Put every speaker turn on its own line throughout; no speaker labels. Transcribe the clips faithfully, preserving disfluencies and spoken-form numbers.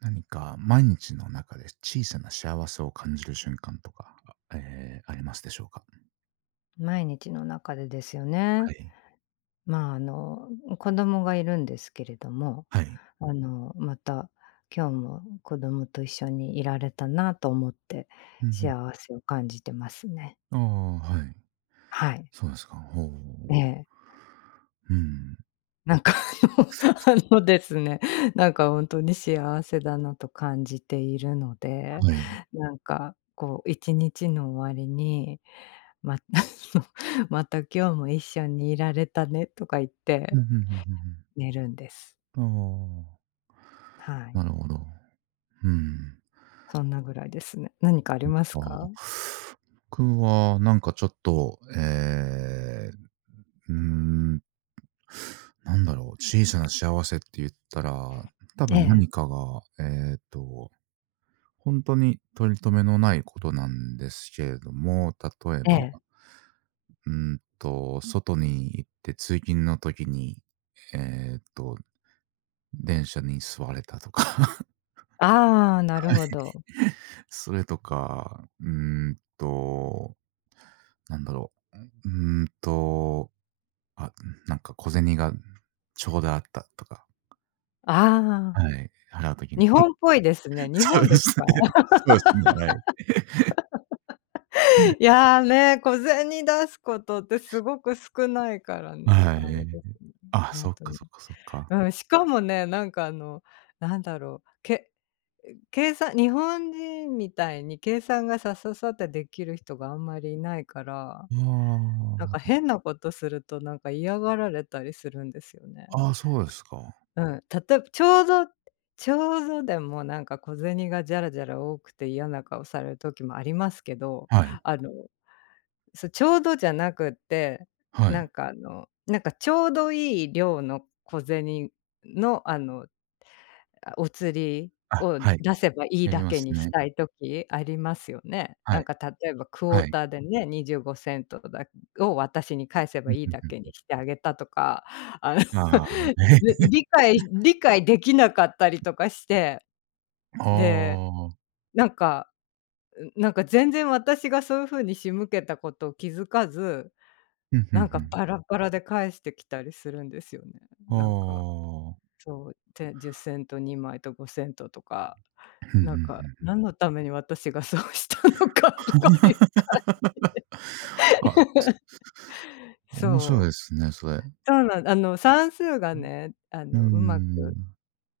何か毎日の中で小さな幸せを感じる瞬間とか、あえーありますでしょうか？
毎日の中でですよ
は
ね。
い。
まあ、あの、子供がいるんですけれども、
はい。
あの、また今日も子供と一緒にいられたなと思って
うんうん。
幸せを感じてますね。
ああ、はい。
はい。
そうですか。ほう。
ええ。
うん。
なんかあの あのですね、なんか本当に幸せだなと感じているので、
はい。
なんかこう一日の終わりに、ま また今日も一緒にいられたねとか言っ
うん、
て
うんうんうんう
寝るんです。
ん。あ
は
あ、
い、
なるほど。うん。
そんなぐらいですね。何かあります
あ
か？
あ。僕はなんかちょっと、えーうーん、なんだろう、小さな幸せって言ったら、多
え
分
え、
何かが、えっと本当に取り留めのないことなんですけれども、例え
え
ば、
え。
うーんと、外に行って通勤の時に、えっと、電車に座れたとか、
ああ、なるほど。
それとか、うーんと、なんだろう、うーんと、あ、なんか小銭がちょうどあったとか、
ああ、
はい、払う時に。
日本っぽいです ね。日
そうで
本です
す
か？
ね、そうですね、はい。
いや、ね、小銭出すことってすごく少ないから、
は
あれ
い。
です
あ、
ね、
そっ
ほ
か
に。
そっかそっか。
うん、しかもね、なんかあの、なんだろう、け計算日本人みたいに計算がさささってできる人があんまりいないから、なん
あ
か
あ。
変なことするとなんか嫌がられたりするんですよね。
ああ、そうですか。
うん、例えばちょうどちょうどでもなんか小銭がじゃらじゃら多くて嫌な顔される時もありますけど、
はい。
あの、そ、ちょうどじゃなくって、
は
なん
い。
かあの、なんかちょうどいい量の小銭のあのあ、お釣り
あ、
を
はい。
出せばいい
やり
だ
ま
け
す
にし
ね。
たい時ありますよね。
は
な
い。
んか例えばクォー
はい。
ターでね、にじゅうごセントセントだを私に返せ
う
ば
ん、
いい
ふん
だ
ふ
けに
ん。
してあげたとか、あの
ああ。ね
り理解理解できなかったりとかして、
あ
で、
あ。
なんかなんか全然私がそういう風に仕向けたことを気づかず、
うん、ふん
なん
ふ
か
ん。
バラバラで返してきたりするんですよね。
あ
なんか、
あ。
そう、てじっセントセントにまいとごセントセントとか。
ふんふ
なん
んふ
か、
ん。
何のために私がそうしたのかとかいうか
あ、面白い
そ
で
う。
すね、それ。
そうなんあの、算数がね、あ
う
の、うまく
ん。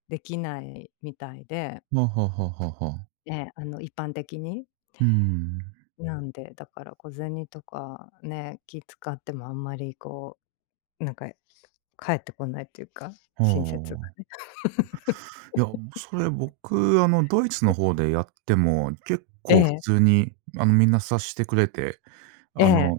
できないみたいで、
はあはあはあはあはあ。
ええ、あの、一般的に。
うん。
なんで、だから小銭とかね、気使ってもあんまりこう、なんか返ってこないというか、
は
親切
あ。
が。
いや、それ僕、あの、ドイツの方でやっても、結
え
構普
え、
通に、あの、みんな察してくれて、
え
あ
え、
の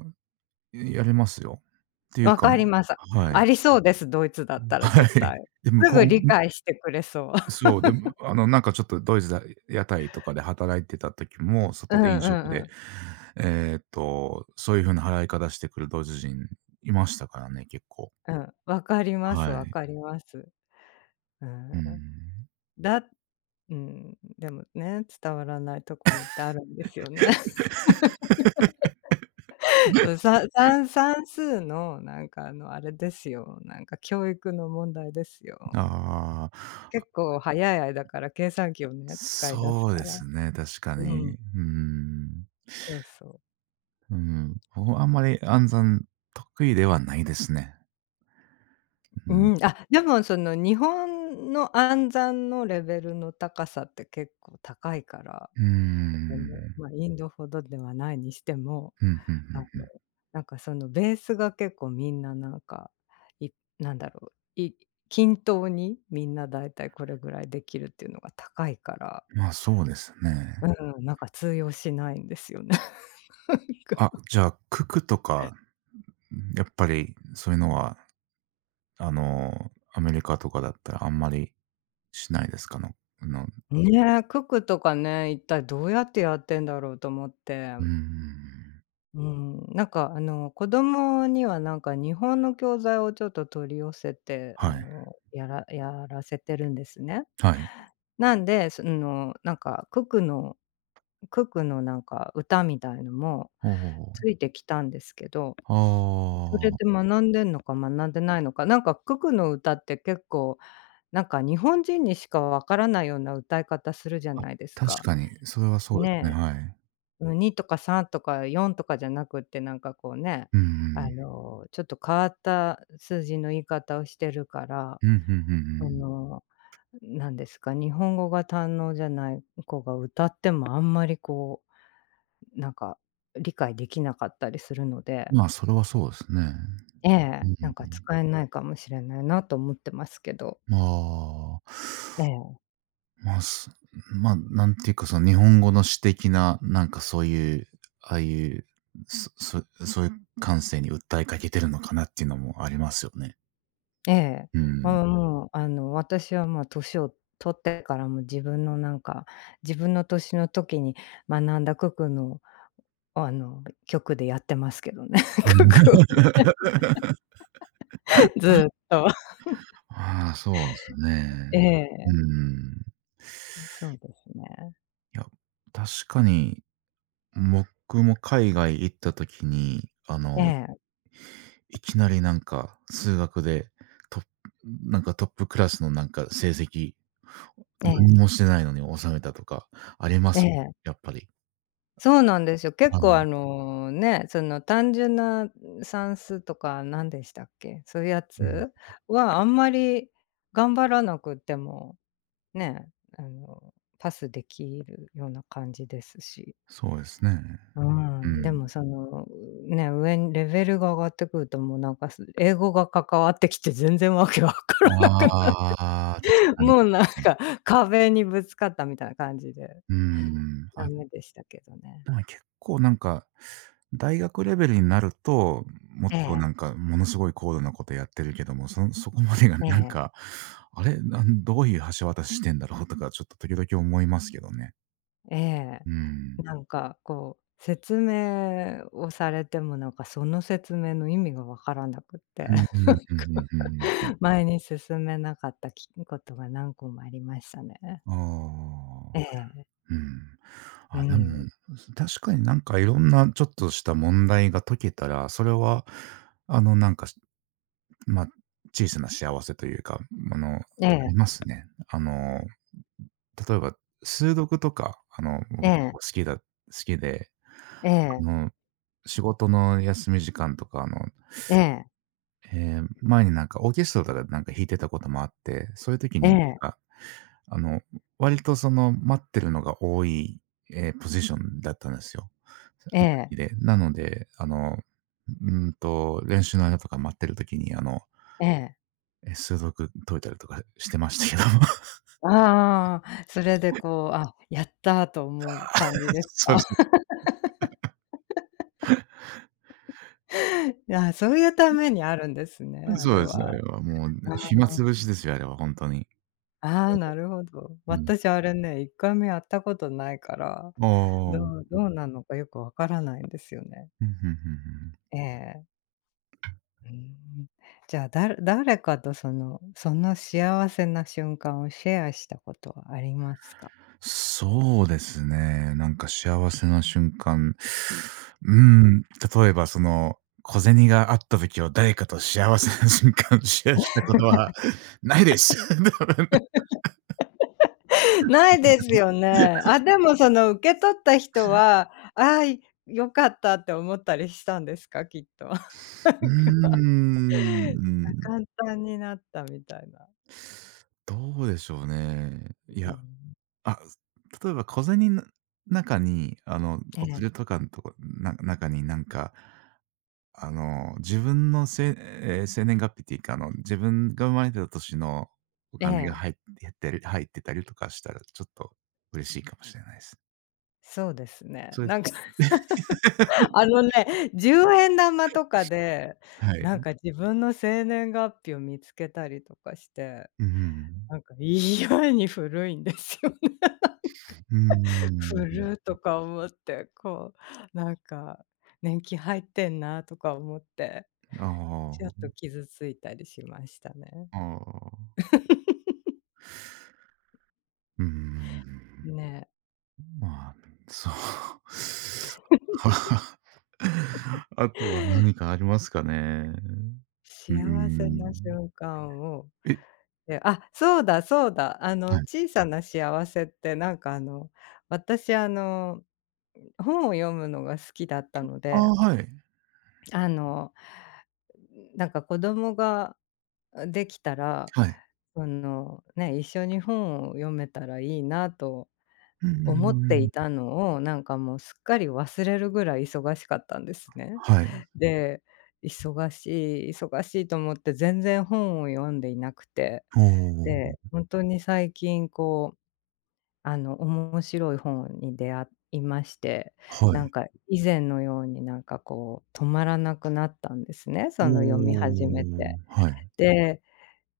やりますよ。っていう
わ
か
かります。
はい。
ありそうです、ドイツだったら
は
絶
い。
対。
で、向
す
こ
ぐ
う
理解してくれそう。
そう、でも、あの、なんかちょっとドイツだ屋台とかで働いてた時も、
う
外
んう
で飲食
んう
で、
ん。
えっと、そういう風な払い方してくるドイツ人いましたからね、結構。
うん、わかります
は
わ
い。
かります。う
う
ん、
ん。
だうん、でもね、伝わらないところってあるんですよね。そう、さ算算数のなんかあの、あれですよ、なんか教育の問題ですよ。
ああ、あ、
結構早い間から計算機をね、使い出す
そう
か
で
ら。
すね、確か
う
に。
ん、
うん。
そうそう。
うん。僕はあんまり暗算得意ではないですね。うん。
うん、あ、でもその日本の暗算のレベルの高さって結構高いから、
うー
あの、
ん。
まあ、インドほどではないにしても
ふんふん
あ
ふん。
の、なんかそのベースが結構みんななんか、いなんだろう、い均等にみんなだいたいこれぐらいできるっていうのが高いから、
ま、あそうですね。
うん、なんか通用しないんですよね。なん
あ、
か。
じゃあ、ククとか、やっぱりそういうのは、あの、アメリカとかだったらあんまりしないですか？のの
ねえ、九クとかね、一体どうやってやってんだろうと思って。
うんん
うん、なんかあの子供にはなんか日本の教材をちょっと取り寄せて、
は
あ
い。
の、やらやらせてるんですね。
はい。
なんで、そのなんか九クのククのなんか歌みたいのも
お
つ
お
いてきたんですけど、それで
あ
学んでんのか学んでないのか、なんかククの歌って結構なんか日本人にしかわからないような歌い方するじゃ
あ。あ、
ないです
確
か。
かに、それはそうですね、
ね
はい。
え、うんにとかさんとかよんとかじゃなくって、なんかこうね、
うんうん
あ
うん。
の、ちょっと変わった数字の言い方をしてるから、
うん、んうんう
あ
ん。
の、なんですか、日本語が堪能じゃない子が歌ってもあんまりこなんか、理解できなかったりするので、
まあ、それはそうですね。
え
うん
え。
う
なんか
ん
使えないかもしれないなと思ってますけど。
うん。ああ。
ええ。
まあ、すまあ、なんていうか、その日本語の詩的な、なんかそういう、ああいう、そそそういう感性に訴えかけてるのかなっていうのもありますよね。
ええ。
うん。
まあ、もう、あの、私は、ま、年を取ってからも自分のなんか、自分の年の時に学んだ九九の、あの、曲でやってますけどね、九九 をずっと。
ああ、そうですね。
え
う
え、
ん。
そうですね。
いや、確かに、僕も海外行った時に、あ
え
の、
え、
いきなりなんか数学で、トップなんかトップクラスのなんか成績、
ええ、
何もしてないのに収めたとかありま
え
す。
え。
やっぱり。
そうなんですよ。
は
結構あ
い。
の、ね、その単純な算数とか何でしたっけ、そういうや
うん、
つはあんまり頑張らなくても、ね、あの、パスできるような感じですし。
そうですね。
う
う
ん、でも
ん。
その、ね、上にレベルが上がってくるともうなんか、す英語が関わってきて全然わけわからなくなる
ああ、確 かに。
もうなんか壁にぶつかったみたいな感じで。
うん。あ、
ダメでしたけどね。
ま、結構なんか、大学レベルになると、もっ
え
とな
え、
んかものすごい高度なことやってるけども、そそこまでが
え
なん
え。
か、あれ、なんどういう橋渡ししてんだろうとか、ちょっと時々思いますけどね。
ええ。
うん。
なんかこう、説明をされてもなんかその説明の意味がわからなくって、
うんう
なん
ん、うん
か
うんうんうん。
前に進めなかったきことが何個もありましたね。
ああ。
ええ、
うん。
う
あ、で
ん。
も、確かになんかいろんなちょっとした問題が解けたら、それはあのなんか、まあ、小さな幸せというか、あの、あ
ええ、
りますね。あの、例えば数読とか、あの、僕
え
結
え、
構好きだ好きで、
え
あ
え、
の、仕事の休み時間とか、あの、
ええ、
えー前になんかオーケストラとかでなんか弾いてたこともあって、そういう時
え
になん
え、
かあの、割とその待ってるのが多い、えーポジションだったんですよ。
ええ、
で、なので、あの、うーんと、練習の間とか待ってる時に、あの、
ええ。
え、数独解いたりとかしてましたけど。も
ああ、それでこう、あ、やったと思う感じ です
そ
か？
うそ
あそういうためにあるんですね、
う。
あ
そう
れ
ですね、あ
は。
れはもう、暇つぶしですよ、あれは本当に。
ああ、なるほど。
うん。
私あれね、いっかいめやったことないから、
あ
どうど
あ。
うなのかよくわからないんですよね。
うん、ふんふんふん。
ええ。うーん。じゃあ、だる誰かとそのその幸せな瞬間をシェアしたことはありますか？
そうですね。なんか幸せな瞬間、うん、例えばその、小銭があった時を誰かと幸せな瞬間シェアしたことはないです。
ないですよね。あ、でもその受け取った人は、ああ、い良かったって思ったりしたんですか？きっと。なん
うー
か、あ、
ん、
簡単になったみたいな。
どうでしょうね。い
う
や、
ん。
あ、例えば小銭の中に、あの、
え
お釣
え、
りとかのとこな中になんかあの、自分のせえー生年月日っていうか、あの、自分が生まれてた年のお
え
金が
え。
入ってる入ってたりとかしたら、ちょっと嬉しいかもしれないです。
そうですね。
それ
なんか あ のね、じゅうえん玉とかで、
は
なん
い。
か 自分の生年月日を見つけたりとかして、
うんうん。
なんか意外に古いんですよね。古いとか思って、こう、なんか年季入ってんなとか思って、ちょっ
あ
と傷ついたりしましたね。
あ、ああ。うん。
ね、
まあ、そう。あとは何かありますかね。う
幸せな
ん。
瞬間を、
え、
で、あ、そうだそうだ、あの、
はい。
小さな幸せってなんかあの、私あの本を読むのが好きだったの
あ
で、
あ、はい。
あの、なんか子供ができたら、
はい。
その、ね、一緒に本を読めたらいいなと
うんう
思っ
んう
て
んう
い
ん。
たのを、なんかもうすっかり忘れるぐらい忙しかったんですね。
はい。
で、忙しい忙しいと思って全然本を読んでいなくて、
おお、
で、本当に最近こうあの、面白い本に出会いまして、
は
な
い。
んか以前のようになんかこう止まらなくなったんですね、
お
その読み始め
お、
て。
はい。
で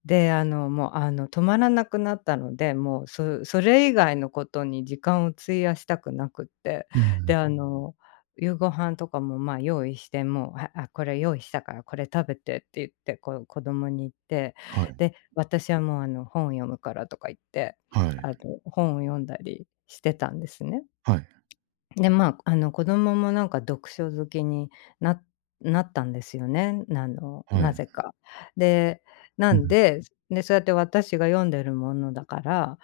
で、あの、もう、あの、止まらなくなったので、もう、そそれ以外のことに時間を費やしたくなくって、
うん、
で、あの、夕ご飯とかも、まあ、用意して、もう、ああ、これ用意したからこれ食べてって言って、こう、子供に言って、
はい、
で、私はもう、あの、本読むからとか言って、
はい、
あの、本を読んだりしてたんですね。
はい、
で、まあ、あの、子供もなんか読書好きにななったんですよね、あの、
は
な
い。
ぜか。で、な
う
ん
ん、
で、で、そうやって私が読んでるものだから、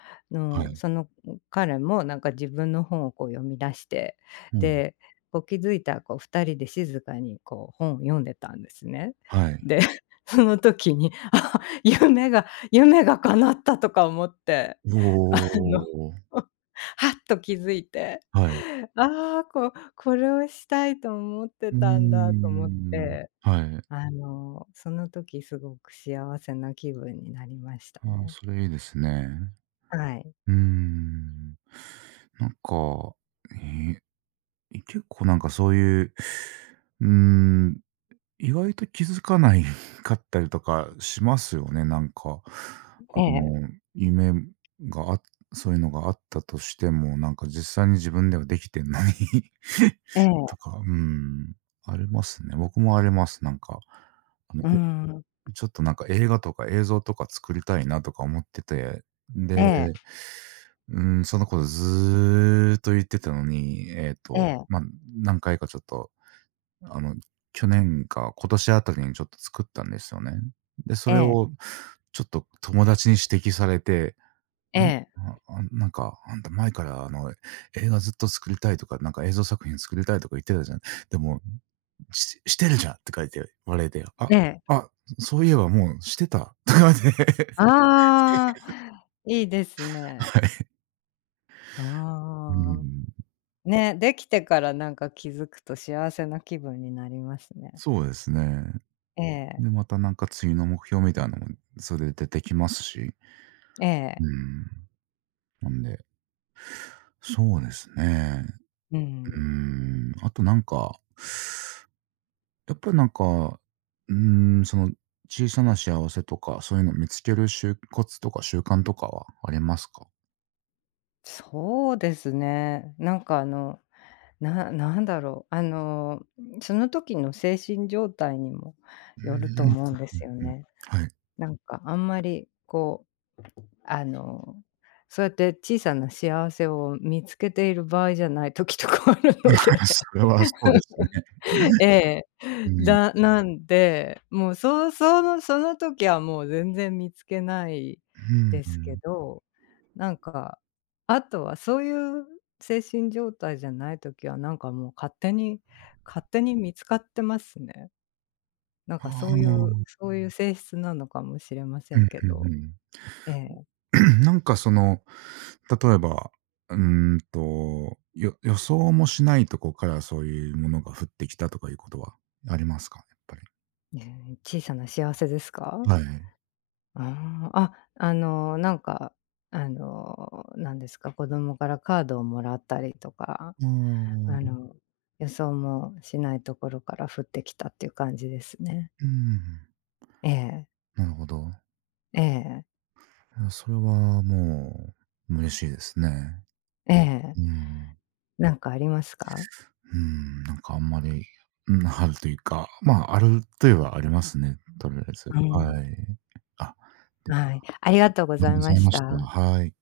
は
の、
い、
その彼もなんか自分の本をこう読み出して、
うん、
で、こう気づいたらこうふたりで静かにこう本を読んでたんですね。
はい。
で、その時に、あ、夢が夢が叶ったとか思って、あ
お
の、
お、
はっと気づいて
はい。
ああ、こう、これをしたいと思って
うー
たんだと思っ
ん、
て、
はい。
あの、その時すごく幸せな気分になりました
ああ、
ね。
それいいですね。
はい。
うーん。なんか、えー結構なんかそういう、うーん、意外と気づかない かったりとかしますよね、なんか。あ
ええ、
の、夢があそういうのがあったとしても、なんか実際に自分ではできてんのに
え
と
え、
か、うん、ありますね。僕もあります、なんか。あの、
うー
え、
ん。
ちょっとなんか映画とか映像とか作りたいなとか思ってて、で、
ええ、
うん、そのことずーっと言ってたのに、えっ
え
と、
え、
まあ、何回かちょっとあの、去年か今年あたりにちょっと作ったんですよね。で、そ
え
れ
え、
をちょっと友達に指摘されて、あ
え
れ、
え、
ああ、なんか、あんた前からあの、映画ずっと作りたいとか、なんか映像作品作りたいとか言ってたじゃん。でも、ししてるじゃんって書いて言われて、あ、
ええ。
あ、そういえばもうしてたとかで、
ああ、いいですね。
はい。う
ああ。
ん、
ね、できてからなんか気づくと幸せな気分になりますね。
そうですね。
ええ、
で、またなんか次の目標みたいなのも、それで出てきますし、
え
う
え、
ん、なんで、そうですね。
う
うー
ん。
ん、あとなんか、やっぱりなんか、うーん、その小さな幸せとか、そういうのを見つけるしコツとか習慣とかはありますか？
そうですね。なんかあのななんだろう、あの、その時の精神状態にも
うん
よる
う
と
ん、
思うんで
うん
すよ
うんうん。
ね。
はい。
なんかあんまりこう、あの、そうやって小さな幸せを見つけている場合じゃない時とかあるので。
それはそうですね。
ええ。
うん。
だなんで、もう、そうそのその時はもう全然見つけない
うん
で
う
すけ
ん。
ど、なんか、あとはそういう精神状態じゃない時はなんかもう勝手に勝手に見つかってますね。なんか
あ
そういう
あ。
そういう性質なのかもしれませ
う
ん
ん
け
う
ど。
んうん。
ええ。
なんかその、例えば、うーんと、よ予想もしないとこからそういうものが降ってきたとかいうことはありますか？やっぱり。
ね、小さな幸せですか？
はい。
ああ、あ、あのー、なんか、あのー、なんですか、子供からカードをもらったりとか、
あ
あのう
あ。
ん。の、予想もしないところから降ってきたっていう感じですね。
うん、
ええ、
なるほど。
ええ、
いや、それはもう嬉しいですね。
ええ。
うん、
なんかありますか？
うん、なんかあんまり、うん、あるというか、まあ、あるといえばありますね、とりあえず。
うん。
はい。あ、
はい、ありがとうご
ありがと
ざ
う
い
ござ
ま
い
し
ました。
た。
はい。